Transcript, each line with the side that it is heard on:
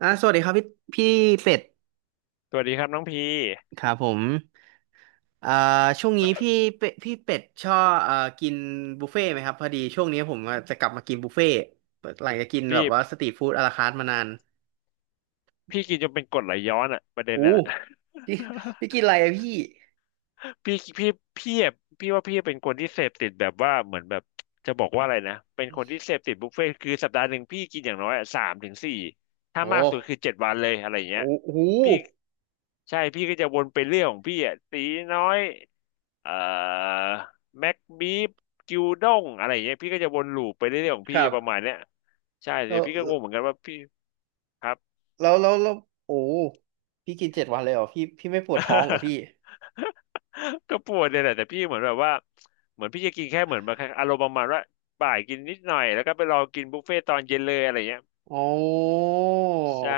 right: สวัสดีครับพี่พี่เป็ด
left: สวัสดีครับน้องพี
right: ครับผมอ่าช่วงนี้พี่เป็ดชอบกินบุฟเฟ่ต์ไหมครับพอดีช่วงนี้ผมจะกลับมากินบุฟเฟ่ต์หลังจากกินแบ
left: พี่
right: บว่าสตรีทฟู้ดอะลาคาร์ทมานาน
left: พี่กินจนเป็นกรดไหลย้อนอะประเด็น
right: อู้
left: น่ะ
right: พี่ พี่กินอะไรอะพี่
left: พี่พี่พี่อะพี่ว่าพี่เป็นคนที่เสพติดแบบว่าเหมือนแบบจะบอกว่าอะไรนะเป็นคนที่เสพติดบุฟเฟ่ต์คือสัปดาห์หนึ่งพี่กินอย่างน้อยอะสามถึงสี่ถ้า
right: โอ้
left: มากสุดคือ7 วันเลยอะไรอย่างเงี้ย
right: โอ้โห
left: พี่ใช่พี่ก็จะวนไปเรื่องของพี่อ่ะตีน้อยเอ่อแม็กบีฟกิวด้งอะไรอย่างเงี้ยพี่ก็จะวนลูปไปเรื่อยๆของ
right: ค
left: พี่
right: รับ
left: ประมาณเนี้ยใช่
right: แล้
left: เดี๋ย
right: ว
left: วพี่ก็งงเหมือนกันว่าพี่ครับ
right: แล้วโอ้พี่กินเจ็ดวันเลยเหรอพี่พี่ไม่ปวดท้องเหรอ พี่
left: ก็ปวดเนี่ยแหละแต่พี่เหมือนแบบว่าเหมือนพี่จะกินแค่เหมือนแบบอารมณ์ประมาณว่าบ่ายกินนิดหน่อยแล้วก็ไปรอกินบุฟเฟ่ตอนเย็นเลยอะไรเงี้ย
right: อ๋อ
left: ใช่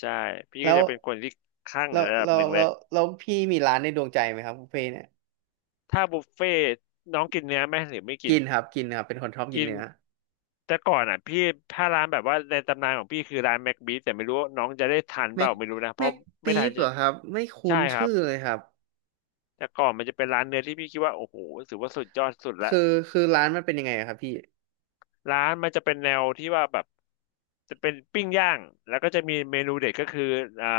left: ใช่พี่ก็
right: แล้ว
left: จะเป็นคนที่คลั่งระดับหนึ่งเลย
right: แล้วพี่มีร้านในดวงใจไหมครับบุฟเฟ่ต์เนี่ย
left: ถ้าบุฟเฟ่น้องกินเนื้อไหมหรือไม่กิ
right: กิ
left: น
right: นครับกินครับเป็นคนชอบกิ
left: กิ
right: น
left: น
right: เนื้อ
left: แต่ก่อนอ่ะพี่ถ้าร้านแบบว่าในตำนานของพี่คือร้านแม็กบีแต่ไม่รู้ว่าน้องจะได้ทันเป
right: แม็
left: ล่า
right: ก
left: ไม่รู้นะเพ
right: แม็
left: ราะ
right: ก
left: ไม่
right: บี
left: ทัน
right: ฟเห
left: ใช่
right: รอครับไม่คุ้
left: ใช่
right: น
left: ครั
right: ชื่
left: บ
right: อเลยครับ
left: แต่ก่อนมันจะเป็นร้านเนื้อที่พี่คิดว่าโอ้โหถือว่าสุดยอดสุดละ
right: คือคือร้านมันเป็นยังไงอะครับพี่
left: ร้านมันจะเป็นแนวที่ว่าแบบจะเป็นปิ้งย่างแล้วก็จะมีเมนูเด็ดก็คืออ่า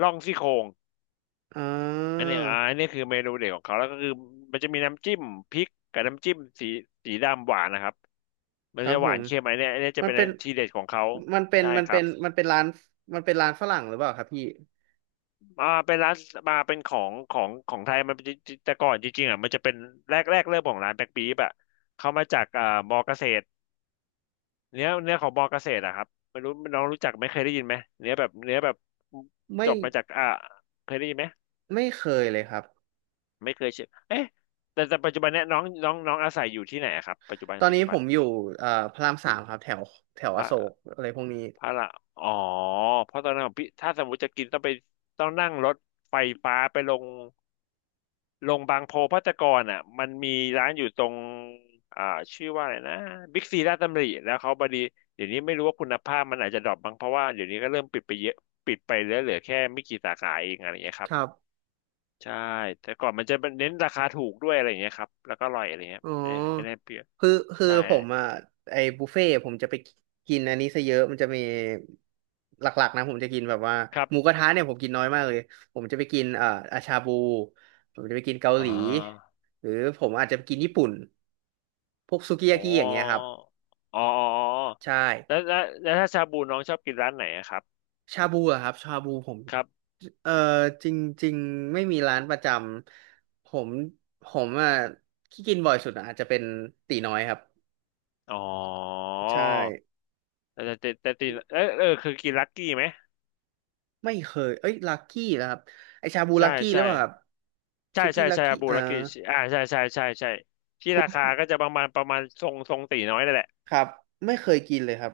left: ล่องซี่โครง
right: อ่
left: อัน
right: า
left: เนี้ยอันนี้คือเมนูเด็ดของเขาแล้วก็คือมันจะมีน้ำจิ้มพริกกับน้ำจิ้มสีสีดำหวานนะครับ
right: ค
left: มัน
right: รับ
left: จะ
right: ผ
left: หวาน
right: ม
left: เค็มอันเนี้ยอันเนี้ยจะ
right: มัน
left: เป็น
right: เป็น
left: ทีเด็ดของเขา
right: มันเป็น
left: ใช่
right: มัน
left: ครั
right: เป็
left: บ
right: นมันเป็นร้านมันเป็นร้านฝรั่งหรือเปล่าครับพี่
left: เป็นร้านมาเป็นของไทยมันจะแต่ก่อนจริงๆอ่ะมันจะเป็นแรกเริ่มของร้านแบ็คปี๊บอ่ะเขามาจากมอเกษตร เนื้อเนื้อของมอเกษตรอะครับไม่รู้น้องรู้จักไหม่เคยได้ยินไหมเนื้อแบบเนื้อแบบจ
right: ไม่
left: บมาจากเคยได้ยินไหม
right: ไม่เคยเลยครับ
left: ไม่เคยเชื่อเอ๊ะแต่ปัจจุบันเนี้ยน้องน้องน้องอาศัยอยู่ที่ไหนอะครับปัจจุบัน
right: ตอนนี้ผมอยู่พระรามสามครับแถวแถว
left: พ
right: อโศก
left: ระ
right: อะไรพวกนี้
left: พระละอ๋อเพราะตอนนั้นของพี่ถ้าสมมติจะกินต้องไปต้องนั่งรถไฟฟ้าไปลง บางโพภัตรกรอ่ะมันมีร้านอยู่ตรงอ่าชื่อว่าอะไรนะบิ๊กซีลาชดตำริแล้วเขาบดีเดี๋ยวนี้ไม่รู้ว่าคุณภาพมันอาจจะดรอปบ้างเพราะว่าเดี๋ยวนี้ก็เริ่มปิดไปเยอะปิดไปเหลือแค่ไม่กี่สาขาเองอะไรอย่างเงี้ยค
right: ค
left: รั
right: รับ
left: บใช่แต่ก่อนมันจะเน้นราคาถูกด้วยอะไรอย่างเงี้ยครับแล้วก็อร่อยอะไรเงี้ย
right: อ๋อ
left: ไม่ได้เปรี้ยว
right: คือคือ
left: ใช่
right: ผมอ่ะไอ้บุฟเฟ่ต์ผมจะไปกินอันนี้ซะเยอะมันจะมีหลักๆนะผมจะกินแบบว่า
left: ครับ
right: หมูกระทะเนี่ยผมกินน้อยมากเลยผมจะไปกินอาชาบูผมจะไปกินเกา
left: อ่
right: หลี
left: า
right: หรือผมอาจจะไปกินญี่ปุ่นพวกซูกิ
left: อ๋
right: ยา
left: อ
right: กิอย่างเงี้ยครับ
left: อ๋ออ๋ออ๋อ
right: ใช่
left: แล้วถ้าชาบูน้องชอบกินร้านไหนอะครับ
right: ชาบูอะครับชาบูผม
left: ครับ
right: เอ่อจริงๆไม่มีร้านประจำผมอะที่กินบ่อยสุดอะอาจจะเป็นตีน้อยครับ
left: อ๋อ
right: ใช่
left: แต่เออเออคือกินลักกี้ไหม
right: ไม่เคยเอ้ยลักกี้นะครับไอชาบู
left: ใช่
right: ลักกี้หรื
left: ใช่
right: อเปล่าครับ
left: ใช่
right: สุกี้
left: ใช่
right: ลัก
left: ใช่
right: กี้
left: อาบูลักกี้อ่าใช่ใช่ใช่ใช่ที่
right: คุ
left: รา
right: ณค
left: คาก็จะประมาณทรงตีน้อยนั่นแหละ
right: รับไม่เคยกินเลยครับ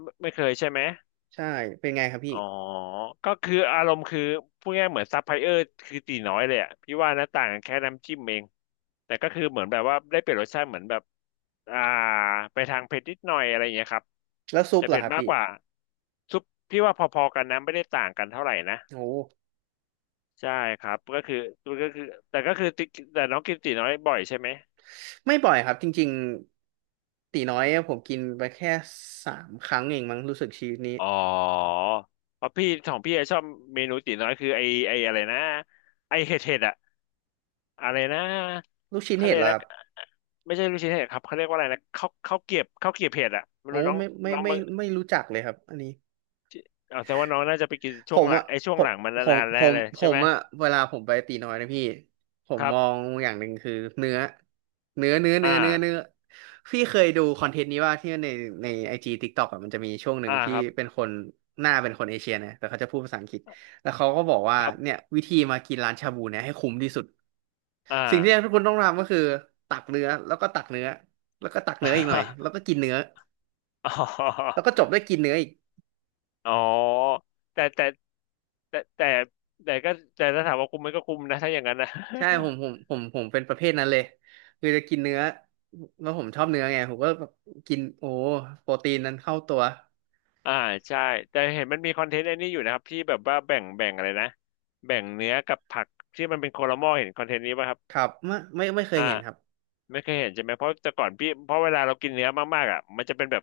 left: ไม่เคยใช่ไหม
right: ใช่ เป็นไงครับพี่
left: อ๋อก็คืออารมณ์คือพูดง่ายๆเหมือนซัพพลายเออร์คือตีน้อยเลยอ่ะพี่ว่านะต่างกันแค่น้ำจิ้มเองแต่ก็คือเหมือนแบบว่าได้เปลี่ยนรสชาติเหมือนแบบอ่าไปทางเผ็ดนิดหน่อยอะไรอย่างเงี้ยครับ
right: แล้วซุป
left: จะ
right: เหรอ
left: เผ็
right: ค
left: ด
right: รับ
left: มาก
right: พี่
left: กว่าซุปพี่ว่าพอๆกันนะไม่ได้ต่างกันเท่าไหร่นะ
right: โอ้
left: ใช่ครับก็คือแต่ก็คือติ๊กแต่น้องกินตีน้อยบ่อยใช่ไหม
right: ไม่บ่อยครับจริงๆตีน้อยผมกินไปแค่สามครั้งเองมั้งรู้สึกชีวิตนี้
left: อ๋อเพราะพี่ของพี่อะชอบเมนูตีน้อยคือไออะไรนะไอเห็ดเห็ดอะอะไรนะ
right: ลูกชิ้น
left: เขา
right: เห็
left: เรี
right: ด
left: ยก
right: เหรอค
left: นะ
right: รับ
left: ไม่ใช่ลูกชิ้นเห็ดครับเขาเรียกว่าอะไรนะข้าวเกรียบเห็ดอะไม่
right: โอ้
left: รู้น้อง
right: ไม่ไม่
left: น้อง
right: ไม่
left: มา
right: ไม่รู้จักเลยครับอันนี้
left: เอาแต่ว่าน้องน่าจะไปกิน
right: ผ
left: ช่วง
right: ม
left: หลั
right: อ่ะ
left: งไอช่ว
right: ผ
left: งห
right: ม
left: ลังมัน
right: ผม
left: นานๆ
right: ผ
left: แน่
right: ม
left: เลย
right: ผ
left: ใช่
right: ม
left: ไหม
right: อะเวลาผมไปตีน้อยนะพี่ผม
left: ครั
right: ม
left: บ
right: องอย่างหนึ่งคือเนื้อเนื้อเนื้อ
left: อ่
right: เนื้อเนื้อเนื้อ
left: า
right: พี่เคยดูคอนเทนต์นี้ว่าที่ในในไอจีทิกตอกอะมันจะมีช่วงหนึ่
left: อ่า
right: งที่
left: ครับ
right: เป็นคนหน้าเป็นคนเอเชียนะแต่เขาจะพูดภาษาอังกฤษแล้วเขาก็บอกว่า
left: ครั
right: เนี่ย
left: บ
right: วิธีมากินร้านชาบูเนี่ยให้คุ้มที่สุด
left: อ่า
right: สิ่งที่ทุกคนต้องทำก็คือตักเนื้อแล้วก็ตักเนื้อแล้วก็ตักเนื้ออีกหน่อยแล้ วก็กินเนื้อ
left: อ๋
right: แล้วก็
left: อ
right: จบด้วยกินเนื้ออีก
left: อ๋อแต่แต่แต่แต่แต่ก็แต่ถ้าถามว่าคุ้มไหมก็คุ้มนะถ้าอย่างนั้นนะ
right: ใช่ผมเป็นประเภทนั้นเลยคือจะกินเนื้อแล้วผมชอบเนื้อไงผมก็แบบกินโอ้โปรตีนนั้นเข้าตัว
left: อ่าใช่แต่เห็นมันมีคอนเทนต์ไอ้นี่อยู่นะครับที่แบบว่าแบ่งอะไรนะแบ่งเนื้อกับผักที่มันเป็นโคลาหม้อเห็นคอนเทนต์นี้ป่ะครับ
right: ครับไม่ไม่ไม่เคย
left: อ่า
right: เห็นครับ
left: ไม่เคยเห็นใช่ไหมเพราะแต่ก่อนพี่เพราะเวลาเรากินเนื้อมากๆอ่ะมันจะเป็นแบบ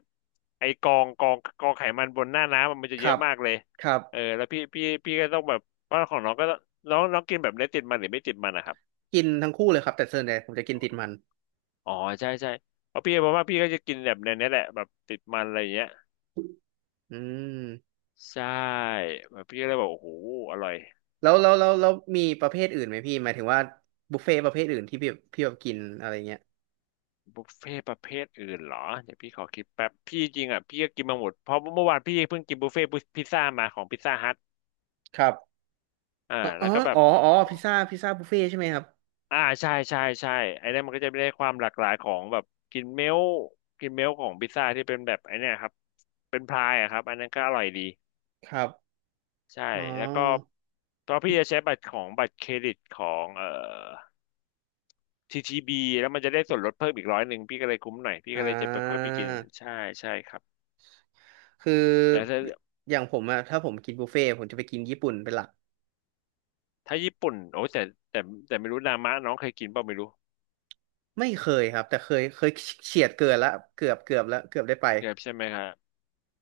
left: ไอ้กองไขมันบนหน้าน้ำอะมันจะ
right: ค
left: เย
right: รั
left: อะ
right: บ
left: มากเลย
right: ครับ
left: เออแล้วพี่ก็ต้องแบบเพราะของน้องก็ต้องน้องน้องกินแบบเนื้อติดมันหรือไม่ติดมันนะครับ
right: กินทั้งคู่เลยครับแต่ส่วนใหญ่ผมจะกินติดมัน
left: อ๋อใช่ใช่เพราะพี่บอกว่าพี่ก็จะกินแบบในนี้แหละแบบติดมันอะไรอย่างเงี้ย
right: อืม
left: ใช่แบบพี่ก็เลยบอกโอ้โหอร่อย
right: แล้วมีประเภทอื่นไหมพี่หมายถึงว่าบุฟเฟ่ต์ประเภทอื่นที่พี่แบบกินอะไรเงี้ย
left: บุฟเฟ่ต์ประเภทอื่นเหรอเดี๋ยวพี่ขอคิดแป๊บพี่จริงอ่ะพี่ก็กินมาหมดเพราะเมื่อวานพี่เพิ่งกินบุฟเฟ่ต์พิซซ่ามาของพิซซ่าฮัท
right: ครับ
left: อ่า
right: อ๋อ
left: แล้วก็แบ
right: อ๋
left: บ
right: ออ๋อพิซซ่าบุฟเฟ่ต์ใช่ไหมครับ
left: อ่าใช่ใช่ใช่ไอ้นั่นมันก็จะได้ความหลากหลายของแบบกินเมลต์กินเมลต์ของพิซซ่าที่เป็นแบบไอ้เนี่ยครับเป็นพายอะครับอันนั้นก็อร่อยดี
right: ครับ
left: ใช่
right: อ๋อ
left: แล้วก็ตอนพี่จะใช้บัตรของบัตรเครดิตของTTBแล้วมันจะได้ส่วนลดเพิ่มอีก100พี่ก็เลยคุ้มหน่อยพี่
right: อ่
left: ก็เลยจะไปค่อยไปกิน
right: า
left: ใช่ใช่ครับ
right: คือ
left: แต่ถ้า
right: อย่างผมอะถ้าผมกินบุฟเฟ่ต์ผมจะไปกินญี่ปุ่นเป็นหลัก
left: ถ้าญี่ปุ่นโอ้แต่แต่แต่ไม่รู้นามะน้องเคยกินเปล่าไม่รู้
right: ไม่เคยครับแต่เคยเคยเฉียดเกินละเกือบแล้วเกือบได้ไป
left: เนี่ยใช่ไหมครับ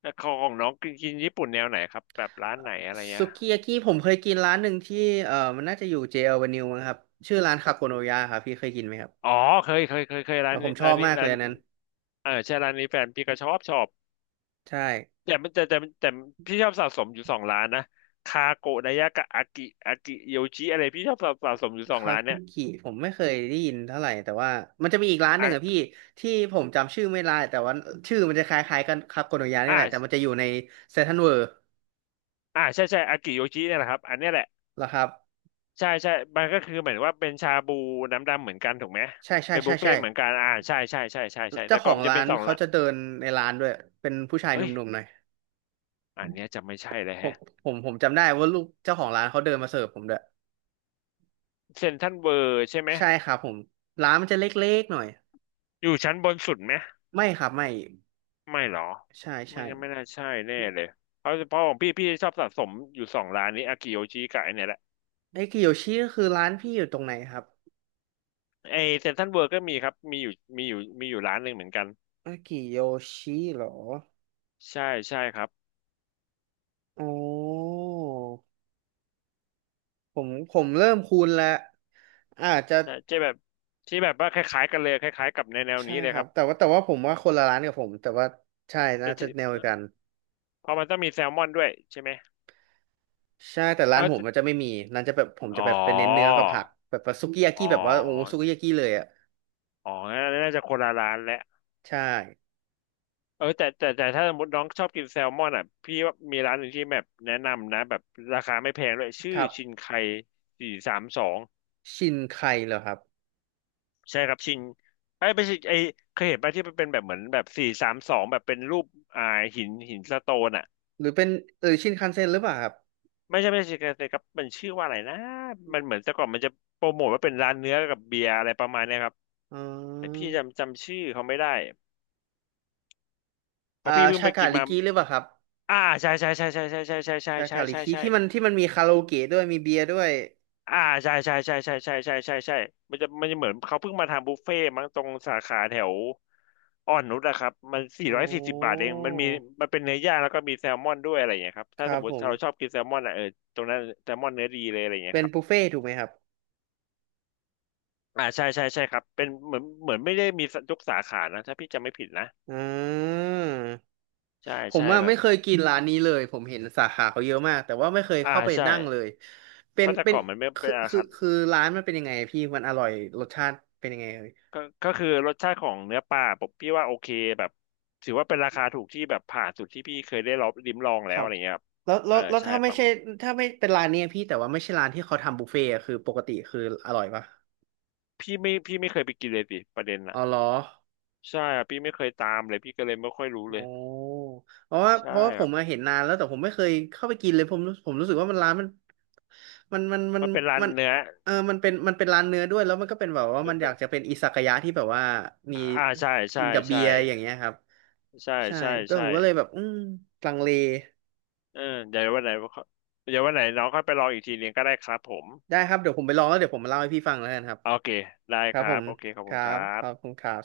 left: แล้วของน้องกินกินญี่ปุ่นแนวไหนครับแบบร้านไหนอะไรเงี้
right: สุ
left: ย
right: กิยากิผมเคยกินร้านหนึ่งที่เออมันน่าจะอยู่เจอ v ว n u ิวมั้งครับชื่อร้านคาโกโนยะครับพี่เคยกินไหมครับ
left: อ๋อเคยเคยเคยเคยร้า
right: อ่ะ
left: น
right: ผ
left: นี้
right: มชอ
left: ร้าน
right: บ
left: นี้
right: มากเล
left: ร้า
right: ย
left: น
right: อันนั้น
left: เออใช่ร้านนี้แฟนพี่ก็ชอบชอบ
right: ใช่
left: แต่มันแต่แต่แต่พี่ชอบสะสมอยู่สองร้านนะคาโกะดายะกับอากิอากิโยชิอะไรพี่ชอบสะสมอยู่สอง
right: คา
left: ร้านเนี่ย
right: กิผมไม่เคยได้ยินเท่าไหร่แต่ว่ามันจะมีอีกร้านหนึ่งอะ
left: อ่ะ
right: พี่ที่ผมจำชื่อไม่ได้แต่ว่าชื่อมันจะคล้ายๆกันคาโกโนยะนี่แหละ
left: อ่า
right: แต่มันจะอยู่ในเซนทรัลเวิลด์
left: อ่าใช่ใช่อากิโยชิเนี่ยแหละครับอันเนี้ยแหละ
right: เหรอครับ
left: ใช่ใช่มันก็คือเหมือนว่าเป็นชาบูน้ำดำเหมือนกันถูกไหม
right: ใช่ใช่
left: เป็น
right: ใช่
left: บุฟเฟ่
right: ใช่
left: ต์เหมือนกันอ่าใช่ใช่ใช่ใช่ใช่แต่
right: เจ้าข
left: ก่อ
right: อ
left: น
right: ง
left: มันจะ
right: ร้า
left: เป็น
right: น
left: สอง
right: เขา
left: ละ
right: จะเดินในร้านด้วยเป็นผู้ชายห
left: เอ้ย
right: นุ่มๆหน่อย
left: อันเนี้ยจะไม่ใช่เลย
right: ผม
left: แฮะ
right: ผมจำได้ว่าลูกเจ้าของร้านเขาเดินมาเสิร์ฟผมด้วย
left: เซ็นทรัลเวิร์ใช่ไหม
right: ใช่ครับผมร้านมันจะเล็กๆหน่อย
left: อยู่ชั้นบนสุดไหม
right: ไม่ครับไม่
left: ไม่หรอ
right: ใช่
left: ไม่
right: ใช่
left: งั้นไม่น่าใช่แน่เลยเพราะเพราะของพี่พี่ชอบสะสมอยู่สองร้านนี้อากิโยชิกับไอเนี่ยแหละ
right: ไอ้กิโยชิก็คือร้านพี่อยู่ตรงไหนครับ
left: ไอเซ็นทรัลเวิร์ก็มีครับมีอยู่มีอยู่มีอยู่ร้านหนึ่งเหมือนกัน
right: ไอ้กิโยชิเหรอ
left: ใช่ใช่ครับ
right: อ๋อผมเริ่มคุ้นแล้วอาจจะ
left: ใช่จะแบบที่แบบว่าคล้ายๆกันเลยคล้ายๆกับในแนว
right: ใช่
left: นี้เล
right: ค
left: ยค
right: รับ
left: รับ
right: แต่ว่าผมว่าคนละร้านกับผมแต่ว่าใช่น่า
left: แต่
right: จะ
left: ที่
right: แนวเดียวกัน
left: เพราะมันต้องมีแซลมอนด้วยใช่ไหม
right: ใช่แต่ร้า
left: เอ
right: น
left: อ
right: ผม
left: จะ
right: มันจะไม่มีร้านจะแบบผม
left: อ๋
right: จะแบ
left: อ
right: บเป็นเน้นเนื้อกับผักแบบว่าซุกิยา
left: อ๋
right: กิ
left: อ
right: แบบว่าโอ้ซุกิยากิเลยอ่ะ
left: อ๋อน่าจะคนละร้านแหละ
right: ใช่
left: เออแต่แต่แต่ถ้าสมมติน้องชอบกินแซลมอนอ่ะพี่ว่ามีร้านหนึ่งที่แบบแนะนำนะแบบราคาไม่แพงด้วยชื่อ
right: ครับ
left: ชินไคสี่สามสอง
right: ชินไคเหรอครับ
left: ใช่ครับชินไอ้ยไม่ใช่ไอ้เคยเห็นป่ะที่มันเป็นแบบเหมือนแบบสี่สามสองแบบเป็นรูปอ่าหินหินสโตนอ่ะ
right: หรือเป็นเออชินคันเซ็นหรือเปล่าครับ
left: ไม่ใช่ไม่ใช่ครับครับมันชื่อว่าอะไรนะมันเหมือนแต่ก่อนมันจะโปรโมทว่าเป็นร้านเนื้อกับเบียร์อะไรประมาณเนี้ยครับ
right: อ๋
left: แต่พี่
right: อ
left: จำจำชื่อเขาไม่ได้เพ
right: อ่า
left: ราะพี่เพิ่ง
right: ชา
left: ไป
right: กา
left: กิน
right: ลิ
left: มา
right: กิหรือเปล่าครับ
left: อ่าใช่ใช่ใช่ใช่ใช่ใช่ใช่ใช่
right: ชา
left: ใช่
right: กาลิ
left: ใช่ใช่
right: กิ
left: ใช่
right: ที่มันมีคาราโอเกะด้วยมีเบียร์ด้วย
left: อ่าใช่ใช่ใช่ใช่ใช่ใช่ใช่ใช่มันจะมันจะเหมือนเขาเพิ่งมาทำบุฟเฟ่ต์มั้งตรงสาขาแถวอ่อนนุชอะครับมันสี่
right: อ๋
left: ร้อยสี่สิบบาท
right: อ
left: เองมันมีมันเป็นเนื้อย่างแล้วก็มีแซลมอนด้วยอะไรอย่างเงี้ยครับ
right: ค
left: ถ้าส
right: รับ
left: มม
right: ผ
left: ติ
right: ม
left: เราชอบกินแซลมอนอะเออตรงนั้นแซลมอนเนื้อดีเลยอะไรอย่างเงี้ย
right: เป็น
left: ครับ
right: บุฟเฟ่ต์ถูกไหมครับ
left: อ่าใช่ใช่ใช่ครับเป็นเหมือนเหมือนไม่ได้มียกสาขานะถ้าพี่จำไม่ผิดนะ
right: อ่า
left: ใช่
right: ผม
left: ใช่
right: อ่ะ
left: แบบ
right: ไม่เคยกินร้านนี้เลยผมเห็นสาขาเขาเยอะมากแต่ว่าไม่เคย
left: อ่า
right: เข้าไป
left: ใช่
right: นั่งเลย
left: เพราะแต่
right: เป็น
left: ก่อนมันไม่เป็นอาคาร
right: คือร้านมันเป็นยังไงพี่มันอร่อยรสชาติเป็นยังไงเอ่ย
left: ก็ก็คือรสชาติของเนื้อปลาผมพี่ว่าโอเคแบบถือว่าเป็นราคาถูกที่แบบผ่านสุดที่พี่เคยได้ลองลิ้มลอง
right: ค
left: แล้ว
right: รั
left: อะ
right: บ
left: ไรเงี้ยครับเออ
right: แล้ว
left: ใช่
right: ถ้า
left: ป
right: ไม่
left: ระ
right: ใช่
left: มาณ
right: ถ้าไม่เป็นร้านเนี้ยพี่แต่ว่าไม่ใช่ร้านที่เขาทำบุฟเฟ่ต์อะคือปกติคืออร่อยปะ
left: พี่ไม่พี่ไม่เคยไปกินเลยสิประเด็น
right: อ๋
left: น่ะ
right: อเหรอ
left: ใช่ครับพี่ไม่เคยตามเลยพี่ก็เลยไม่ค่อยรู้เล
right: โอ้
left: ยใช่
right: เพราะว่าผ
left: ครั
right: มมา
left: บ
right: เห็นนานแล้วแต่ผมไม่เคยเข้าไปกินเลยผมรู้สึกว่ามันร้านมันมันมันมัน
left: มันเป็นร้าน
right: มัน
left: เนื้อ
right: มันเป็นร้านเนื้อด้วยแล้วมันก็เป็นแบบว่า
left: เป็
right: มั
left: น
right: นอ
left: เป็
right: ยา
left: น
right: กจะเป็นอิซากายะที่แบบว่ามี
left: อ่าใช่
right: กิ
left: ใช่
right: นกับเบี
left: ใช่
right: ยร์อย่างเงี้ยครับ
left: ใช่
right: ใช่
left: ใช่
right: ก็ผ
left: ใช่
right: มก็เลยแบบลังเล
left: เออเดี๋ยววันไหนเดี๋ยววันไหนน้องค่อยไปลองอีกทีนึงก็ได้ครับผม
right: ได้ครับเดี๋ยวผมไปลองแล้วเดี๋ยวผมมาเล่าให้พี่ฟังแล้วกันครับ
left: โอเคได้
right: ค
left: ค
right: รับผ
left: รับ
right: ม
left: โอเคขอบ
right: ค
left: คุณ
right: รั
left: ครั
right: บขอบ
left: บ
right: คุณครับ